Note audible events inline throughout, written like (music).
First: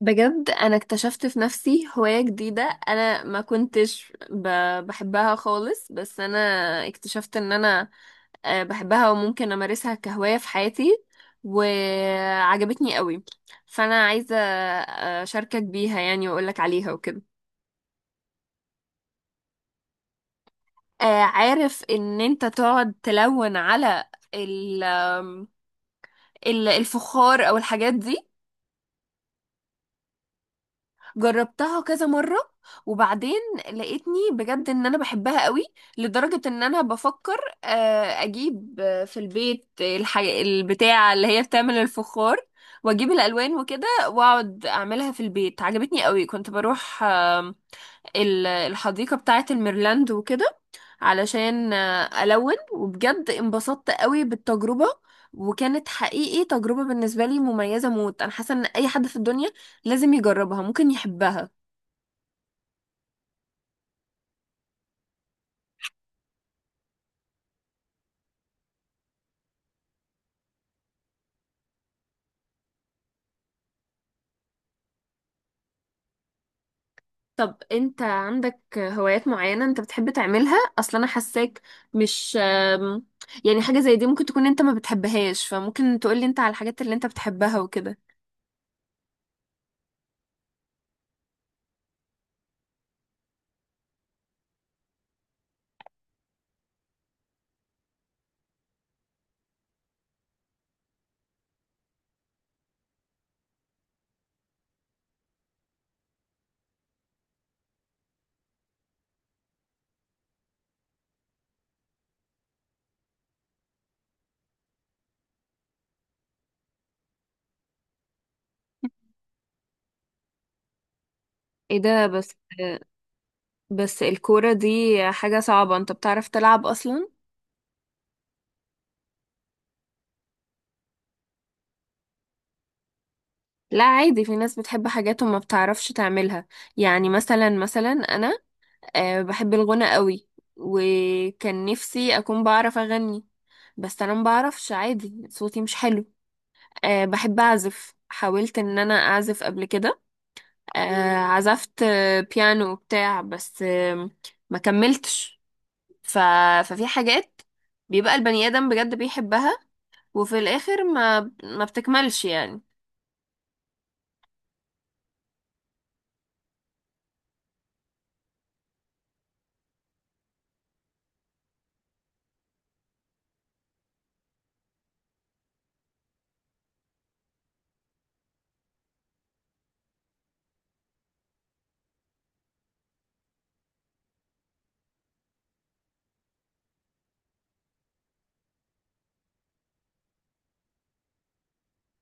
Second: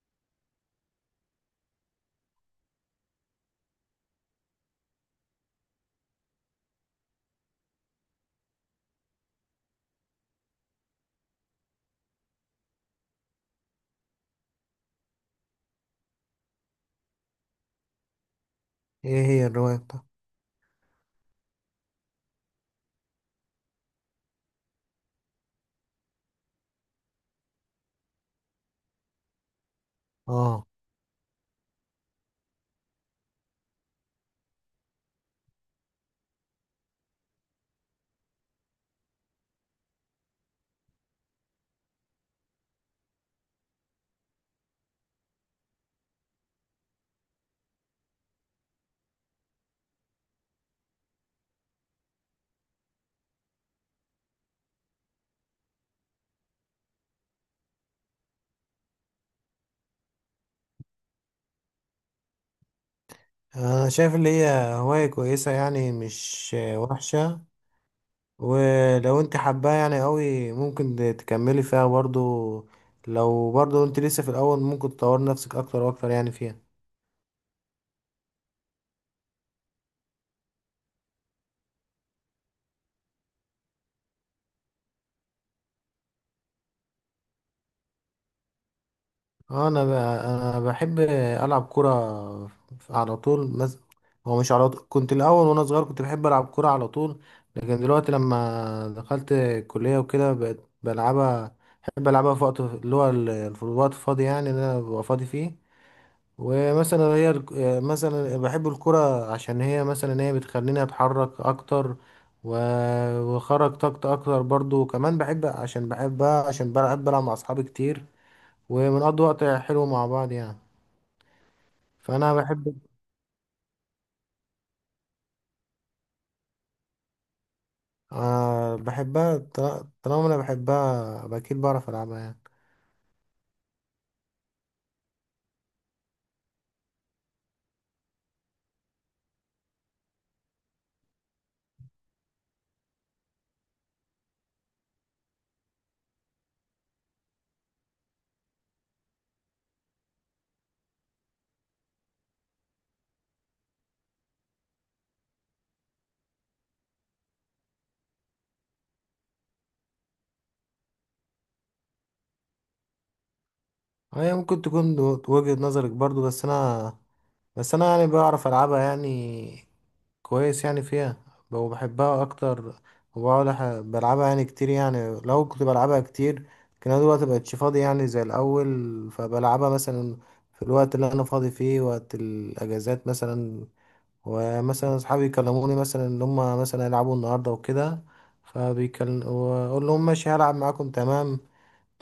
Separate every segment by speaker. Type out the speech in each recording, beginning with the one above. Speaker 1: بجد انا اكتشفت في نفسي هواية جديدة. انا ما كنتش ب... بحبها خالص، بس انا اكتشفت ان انا بحبها وممكن امارسها كهواية في حياتي، وعجبتني قوي. فانا عايزة اشاركك بيها، يعني واقولك عليها وكده.
Speaker 2: ايه هي الرواية بتاعتك؟
Speaker 1: عارف ان انت تقعد تلون على ال... آم، الفخار او الحاجات دي.
Speaker 2: اه،
Speaker 1: جربتها كذا مرة وبعدين لقيتني بجد ان انا بحبها قوي، لدرجة ان انا بفكر اجيب في البيت البتاع اللي هي بتعمل الفخار، واجيب الالوان وكده واقعد اعملها في البيت. عجبتني قوي. كنت بروح الحديقة بتاعة الميرلاند وكده علشان ألون، وبجد انبسطت قوي بالتجربة، وكانت حقيقي تجربة بالنسبة لي مميزة موت. أنا حاسة إن أي حد في الدنيا لازم يجربها، ممكن يحبها.
Speaker 2: انا شايف اللي هي هواية كويسة، يعني مش وحشة. ولو انت حباها يعني قوي، ممكن تكملي فيها برضو. لو برضو انت لسه في الاول، ممكن تطور نفسك اكتر واكتر يعني فيها.
Speaker 1: طب أنت عندك هوايات معينة أنت بتحب تعملها أصلا؟ أنا حاساك مش يعني حاجة زي دي ممكن تكون أنت ما بتحبهاش، فممكن تقولي أنت على الحاجات اللي أنت بتحبها وكده.
Speaker 2: اه، انا بحب العب كوره على طول هو مش على طول. كنت الاول وانا صغير كنت بحب العب كوره على طول، لكن دلوقتي لما دخلت الكليه وكده بقيت بلعبها. بحب العبها في وقت اللي هو الوقت الفاضي، يعني اللي انا ببقى فاضي فيه. ومثلا مثلا بحب الكوره، عشان هي مثلا هي بتخليني اتحرك اكتر، و... وخرج طاقتي اكتر برضو. وكمان بحب عشان بحبها، عشان بلعب مع اصحابي كتير، وبنقضي وقت حلو مع بعض يعني.
Speaker 1: ايه ده بس!
Speaker 2: فأنا بحب،
Speaker 1: بس الكورة دي حاجة صعبة، انت بتعرف تلعب اصلا؟
Speaker 2: آه، بحبها. طالما أنا بحبها يبقى أكيد بعرف ألعبها يعني.
Speaker 1: لا، عادي، في ناس بتحب حاجات وما بتعرفش تعملها. يعني مثلا انا بحب الغنى قوي، وكان نفسي اكون بعرف اغني، بس انا ما بعرفش، عادي، صوتي مش حلو. بحب اعزف، حاولت ان انا اعزف قبل كده. عزفت بيانو وبتاع، بس ما كملتش. ف... ففي حاجات بيبقى البني ادم بجد بيحبها، وفي الاخر ما بتكملش يعني.
Speaker 2: هي ممكن تكون وجهة نظرك برضو، بس أنا، يعني بعرف ألعبها يعني كويس يعني فيها. وبحبها أكتر. وبقعد بلعبها يعني كتير. يعني لو كنت بلعبها كتير كان أنا دلوقتي مبقتش فاضي يعني زي الأول، فبلعبها مثلا في الوقت اللي أنا فاضي فيه، وقت الأجازات مثلا. ومثلا اصحابي يكلموني مثلا ان هم مثلا يلعبوا النهارده وكده، فبيكلم واقول لهم ماشي هلعب معاكم تمام.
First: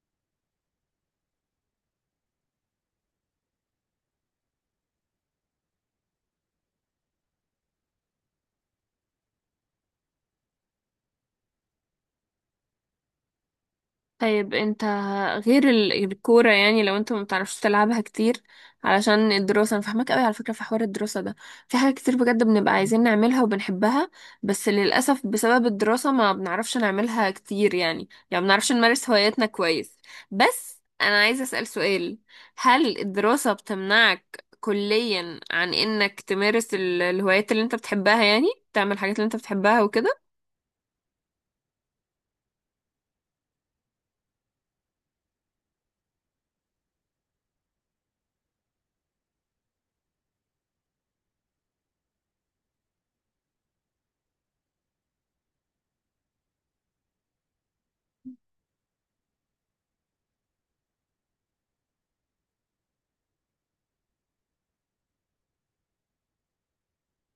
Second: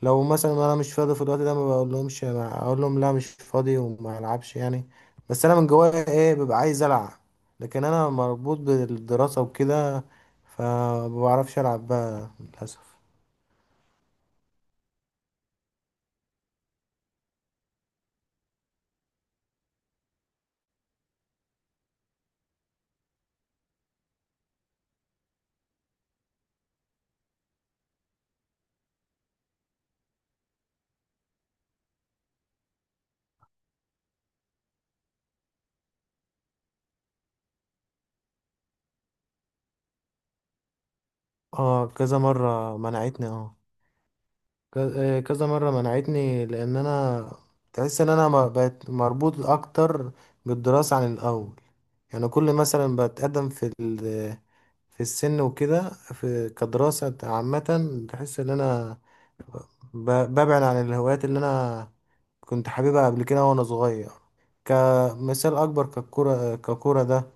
Speaker 2: لو مثلا انا مش فاضي في الوقت ده ما بقول لهمش، اقول لهم لا مش فاضي وما العبش يعني. بس انا من جوايا ايه ببقى عايز العب، لكن انا مربوط بالدراسة وكده، فما بعرفش العب بقى للاسف.
Speaker 1: طيب انت، غير الكورة، يعني لو انت ما بتعرفش تلعبها كتير علشان الدراسة، انا فاهمك قوي. على فكرة في حوار الدراسة ده، في حاجات كتير بجد بنبقى عايزين نعملها وبنحبها، بس للأسف بسبب الدراسة ما بنعرفش نعملها كتير، يعني ما بنعرفش نمارس هواياتنا كويس. بس انا عايزة أسأل سؤال: هل الدراسة بتمنعك كليا عن انك تمارس الهوايات اللي انت بتحبها، يعني تعمل الحاجات اللي انت بتحبها وكده؟
Speaker 2: اه، كذا مرة منعتني. اه، كذا مرة منعتني، لان انا تحس ان انا بقيت مربوط اكتر بالدراسة عن الاول. يعني كل مثلا بتقدم في في السن وكده في كدراسة عامة، تحس ان انا ببعد عن الهوايات اللي انا كنت حاببها قبل كده وانا صغير. كمثال اكبر، ككرة ده،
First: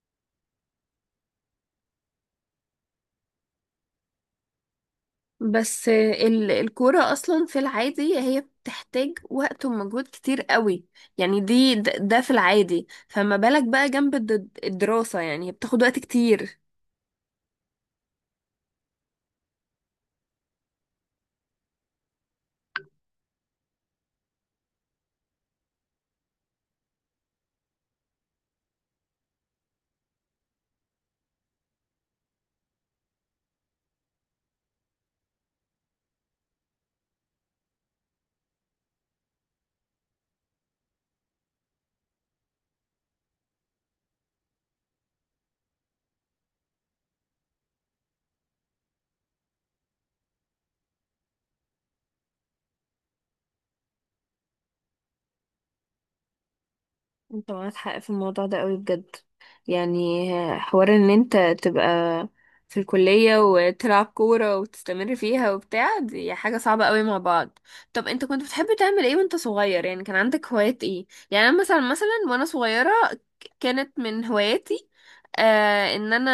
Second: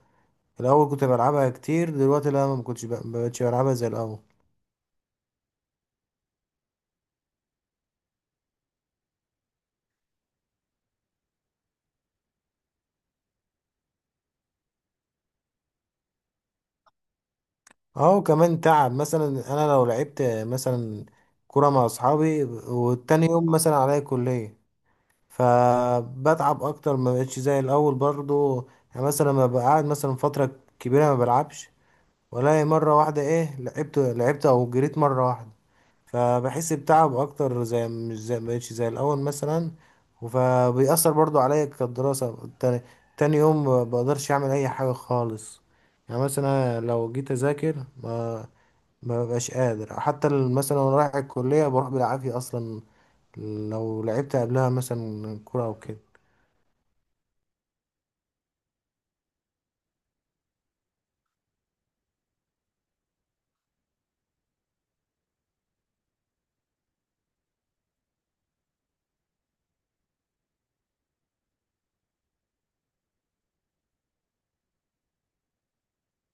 Speaker 2: الاول كنت بلعبها كتير، دلوقتي لا، ما كنتش ما بقتش بلعبها زي الاول.
Speaker 1: بس الكورة أصلا في العادي هي بتحتاج وقت ومجهود كتير قوي، يعني دي ده في العادي، فما بالك بقى جنب الدراسة، يعني هي بتاخد وقت كتير.
Speaker 2: اه، كمان تعب مثلا. انا لو لعبت مثلا كرة مع اصحابي والتاني يوم مثلا عليا كلية، فبتعب اكتر، ما بقتش زي الاول برضو. يعني مثلا لما ببقى قاعد مثلا فتره كبيره ما بلعبش ولا مره واحده، ايه لعبت او جريت مره واحده، فبحس بتعب اكتر، زي مش زي ما بقتش زي الاول مثلا. فبيأثر برضو عليا كدراسه تاني، تاني يوم ما بقدرش اعمل اي حاجه خالص. يعني مثلا لو جيت اذاكر ما ببقاش قادر، حتى مثلا وانا رايح الكليه بروح بالعافيه اصلا لو لعبت قبلها مثلا كوره او كده.
Speaker 1: انت معاك حق في الموضوع ده قوي بجد، يعني حوار ان انت تبقى في الكلية وتلعب كورة وتستمر فيها وبتاع، دي حاجة صعبة قوي مع بعض. طب انت كنت بتحب تعمل ايه وانت صغير؟ يعني كان عندك هوايات ايه؟ يعني انا مثلا وانا صغيرة، كانت من هواياتي آه ان انا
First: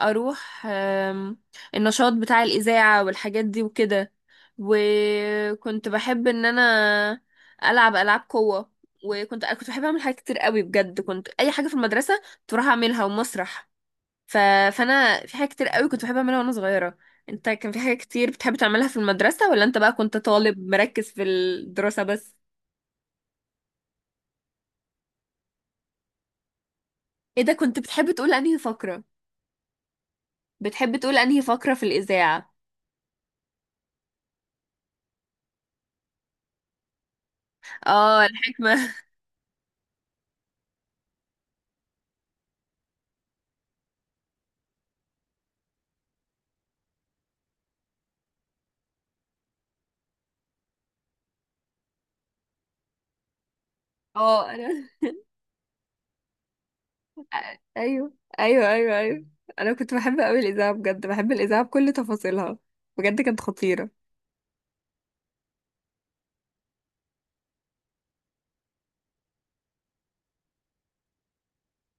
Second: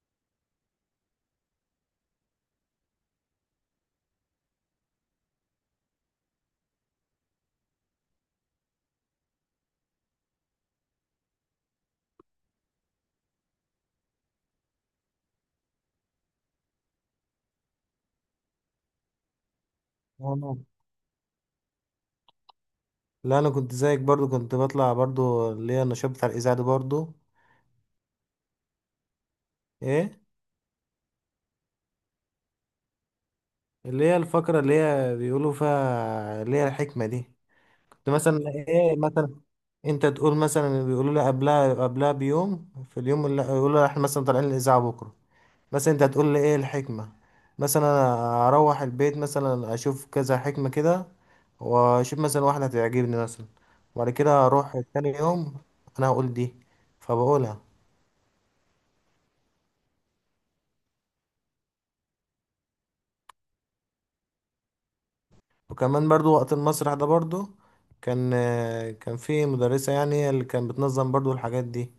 Speaker 1: اروح النشاط بتاع الإذاعة والحاجات دي وكده، وكنت بحب ان انا العب العاب قوة، وكنت أنا كنت بحب اعمل حاجات كتير قوي بجد، كنت اي حاجه في المدرسه كنت بروح اعملها، ومسرح. ف... فانا في حاجات كتير قوي كنت بحب اعملها وانا صغيره. انت كان في حاجات كتير بتحب تعملها في المدرسه، ولا انت بقى كنت
Speaker 2: آه.
Speaker 1: طالب مركز في الدراسه بس؟
Speaker 2: لا انا كنت زيك برضو، كنت بطلع برضو اللي هي النشاط بتاع الاذاعه دي برضو.
Speaker 1: ايه ده! كنت بتحب تقول انهي فقره؟
Speaker 2: ايه؟
Speaker 1: بتحب تقول انهي فقره في الاذاعه؟
Speaker 2: اللي هي الفقره اللي هي بيقولوا فيها اللي هي الحكمه دي. كنت
Speaker 1: اه،
Speaker 2: مثلا
Speaker 1: الحكمه.
Speaker 2: ايه
Speaker 1: (laughs)
Speaker 2: مثلا، انت تقول مثلا، بيقولوا لي قبلها بيوم، في اليوم اللي يقولوا لي احنا مثلا طالعين الاذاعه بكره، مثلا انت هتقول لي ايه الحكمه. مثلا انا اروح البيت مثلا اشوف كذا حكمه كده، واشوف مثلا واحده هتعجبني مثلا، وبعد كده
Speaker 1: اه،
Speaker 2: اروح
Speaker 1: انا
Speaker 2: تاني يوم، انا هقول دي، فبقولها.
Speaker 1: ايوه، ايوه، ايوه، ايوه، انا كنت بحب قوي الاذاعه، بجد بحب الاذاعه بكل تفاصيلها، بجد كانت خطيره.
Speaker 2: وكمان برضو وقت المسرح ده برضو. كان كان في مدرسة، يعني هي اللي كانت بتنظم برضو الحاجات دي.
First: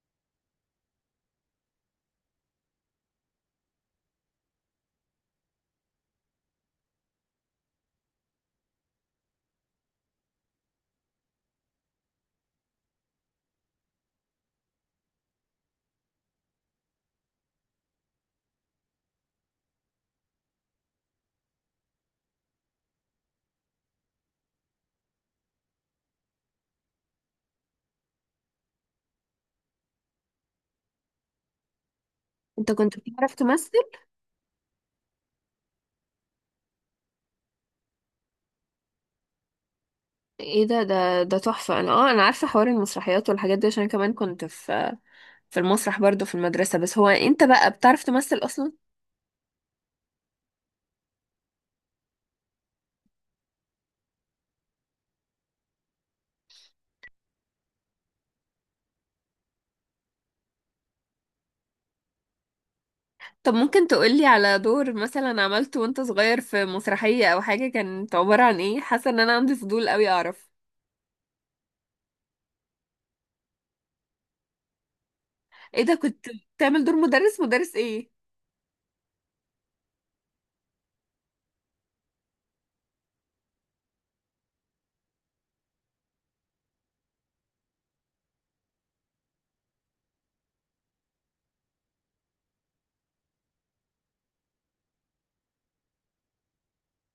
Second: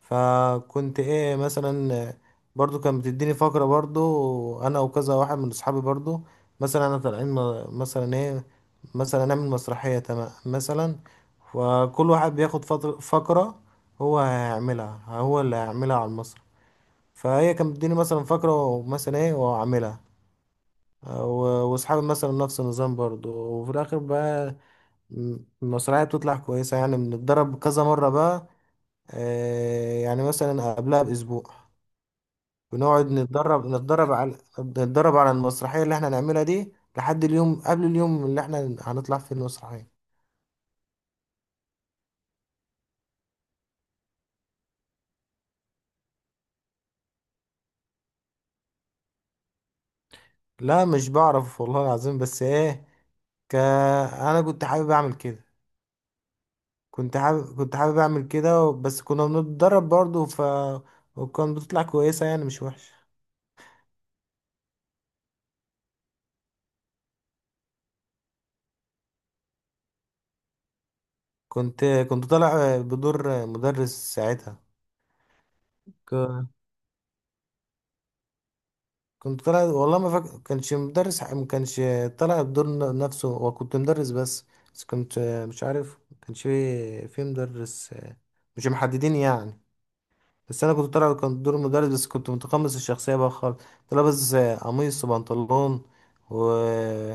Speaker 2: فكنت ايه مثلا، برضو كانت بتديني فقرة، برضو انا وكذا واحد من اصحابي برضو، مثلا انا طالعين مثلا ايه، مثلا نعمل مسرحية تمام مثلا، وكل واحد بياخد فقرة، هو هيعملها، هو اللي هيعملها على المسرح. فهي كانت بتديني مثلا فقرة ومثلا ايه واعملها، واصحابي مثلا نفس النظام برضو. وفي الاخر بقى المسرحية بتطلع كويسة يعني، بنتدرب كذا مرة بقى، يعني مثلا قبلها بأسبوع.
Speaker 1: انت كنت
Speaker 2: بنقعد
Speaker 1: بتعرف
Speaker 2: نتدرب
Speaker 1: تمثل؟
Speaker 2: نتدرب على المسرحية اللي احنا هنعملها دي لحد اليوم قبل اليوم اللي احنا هنطلع فيه المسرحية.
Speaker 1: ايه ده، تحفة! انا انا عارفة حوار المسرحيات والحاجات دي، عشان كمان كنت في المسرح برضو في المدرسة. بس هو انت بقى بتعرف تمثل اصلا؟
Speaker 2: لا مش بعرف والله العظيم، بس ايه، انا كنت حابب اعمل كده. كنت حابب اعمل كده، بس كنا بنتدرب برضه ف، وكان بتطلع كويسة يعني مش وحشة.
Speaker 1: طب ممكن تقولي على دور مثلا عملته وانت صغير في مسرحية او حاجة؟ كانت عبارة عن ايه؟ حاسة ان انا عندي فضول قوي اعرف.
Speaker 2: كنت كنت طالع بدور مدرس ساعتها.
Speaker 1: ايه ده! كنت بتعمل دور مدرس؟ مدرس ايه؟
Speaker 2: كنت طالع والله ما فاكر كانش مدرس، ما كانش طالع الدور نفسه هو، كنت مدرس بس. بس كنت مش عارف، ما كانش في مدرس، مش محددين يعني. بس انا كنت طالع، كان دور مدرس، بس كنت متقمص الشخصيه بقى خالص، كنت لابس قميص وبنطلون و...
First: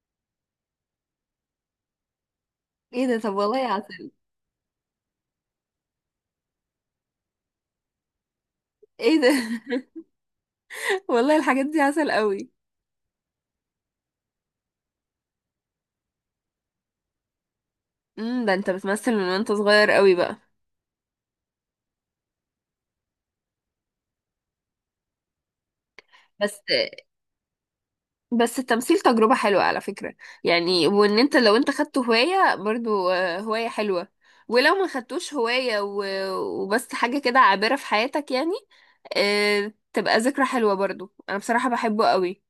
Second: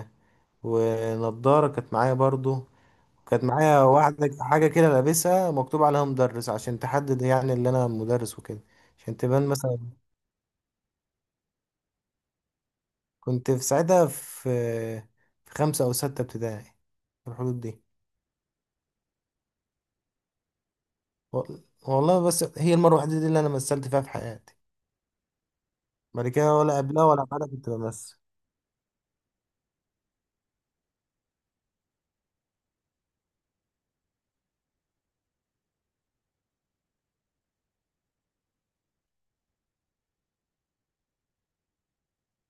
Speaker 2: ونضاره كانت معايا برضو.
Speaker 1: ايه ده، طب
Speaker 2: كانت
Speaker 1: والله
Speaker 2: معايا
Speaker 1: عسل.
Speaker 2: واحده حاجه كده لابسها مكتوب عليها مدرس، عشان تحدد يعني اللي انا مدرس وكده، عشان
Speaker 1: ايه ده!
Speaker 2: تبان مثلا.
Speaker 1: (laughs) والله الحاجات دي عسل قوي.
Speaker 2: كنت في ساعتها في خمسة أو ستة ابتدائي، في الحدود دي.
Speaker 1: ده انت بتمثل من وانت صغير قوي بقى.
Speaker 2: و- والله بس هي المرة الوحيدة دي اللي أنا مثلت فيها في حياتي، بعد كده
Speaker 1: بس
Speaker 2: ولا قبلها ولا بعدها كنت بمثل.
Speaker 1: التمثيل تجربة حلوة على فكرة، يعني وان انت لو انت خدته هواية برضو، هواية حلوة. ولو ما خدتوش هواية وبس حاجة كده عابرة في حياتك، يعني تبقى ذكرى حلوة برضو. انا بصراحة بحبه قوي.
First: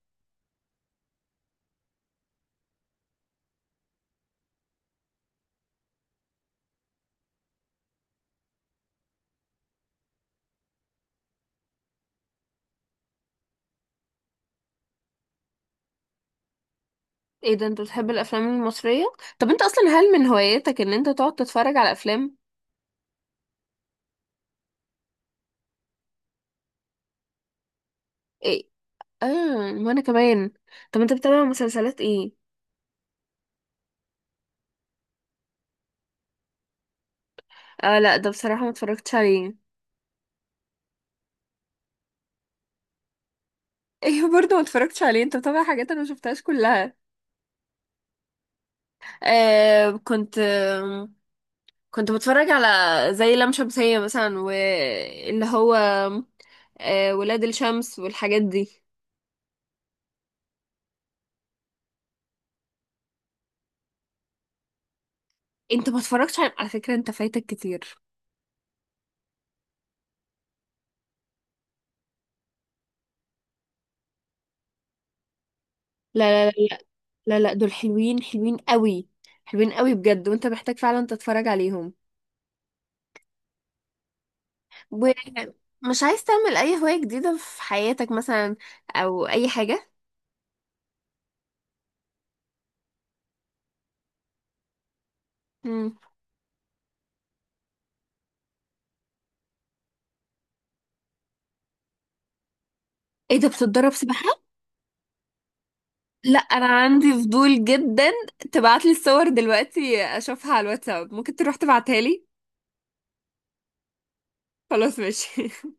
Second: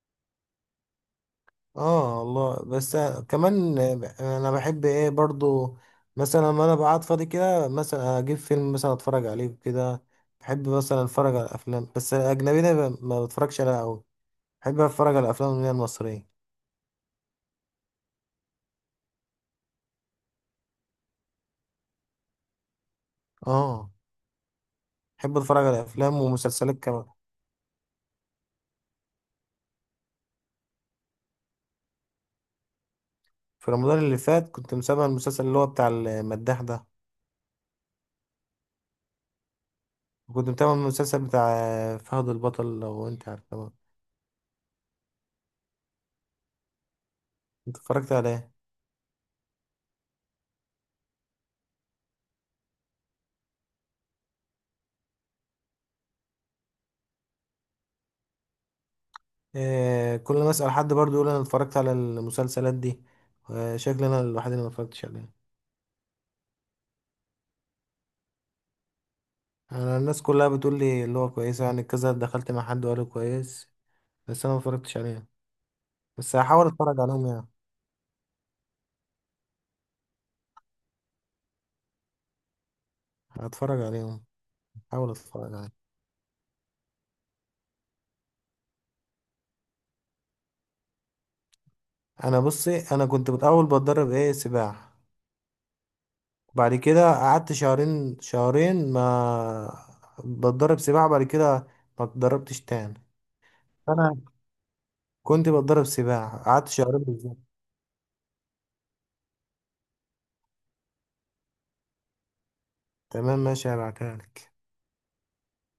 Speaker 2: اه والله، بس كمان أنا بحب إيه برضو، مثلا لما أنا بقعد فاضي كده مثلا أجيب فيلم مثلا أتفرج عليه كده. بحب مثلا أتفرج على أفلام بس الأجنبية ما بتفرجش عليها أوي، بحب أتفرج على الأفلام اللي هي المصرية.
Speaker 1: ايه ده، انت بتحب الافلام المصرية؟ طب انت اصلا هل من هواياتك ان انت تقعد تتفرج على افلام؟
Speaker 2: اه، بحب أتفرج على أفلام ومسلسلات كمان.
Speaker 1: ايه، اه، وانا كمان. طب انت بتتابع مسلسلات ايه؟
Speaker 2: في رمضان اللي فات كنت متابع المسلسل اللي هو بتاع المداح ده،
Speaker 1: اه لا، ده بصراحة ما اتفرجتش عليه.
Speaker 2: وكنت متابع المسلسل بتاع فهد البطل، لو انت عارف طبعا.
Speaker 1: (laughs) ايوه، برضو ما اتفرجتش عليه. انت بتابع حاجات انا ما شفتهاش كلها.
Speaker 2: انت اتفرجت على ايه؟
Speaker 1: آه كنت آه كنت بتفرج على زي لام شمسية مثلا، واللي هو ولاد الشمس والحاجات دي.
Speaker 2: آه، كل ما اسأل حد برضو يقول انا اتفرجت على المسلسلات دي. آه، شكلي انا الوحيد اللي ما اتفرجتش عليها.
Speaker 1: انت ما اتفرجتش. على فكرة انت فايتك كتير.
Speaker 2: انا الناس كلها بتقول لي اللي هو كويس يعني، كذا دخلت مع حد وقال لي كويس، بس انا ما اتفرجتش عليها. بس
Speaker 1: لا، لا، لا،
Speaker 2: هحاول
Speaker 1: لا،
Speaker 2: اتفرج عليهم
Speaker 1: لا،
Speaker 2: يعني.
Speaker 1: لا، دول حلوين، حلوين قوي، حلوين قوي بجد، وانت محتاج فعلا تتفرج عليهم.
Speaker 2: هتفرج عليهم. هحاول اتفرج عليهم.
Speaker 1: ومش عايز تعمل اي هواية جديدة في حياتك مثلا، او اي حاجة؟
Speaker 2: انا بصي، انا كنت بتدرب ايه سباحة،
Speaker 1: مم.
Speaker 2: بعد كده قعدت شهرين ما بتدرب سباحة، بعد كده ما اتدربتش تاني.
Speaker 1: ايه ده، بتتدرب
Speaker 2: انا
Speaker 1: سباحة؟
Speaker 2: كنت بتدرب
Speaker 1: لا
Speaker 2: سباحة،
Speaker 1: انا
Speaker 2: قعدت شهرين
Speaker 1: عندي
Speaker 2: بالظبط.
Speaker 1: فضول جدا، تبعتلي الصور دلوقتي اشوفها على الواتساب، ممكن تروح تبعتها لي؟
Speaker 2: تمام ماشي، هبعتها لك.
Speaker 1: خلاص ماشي. (laughs)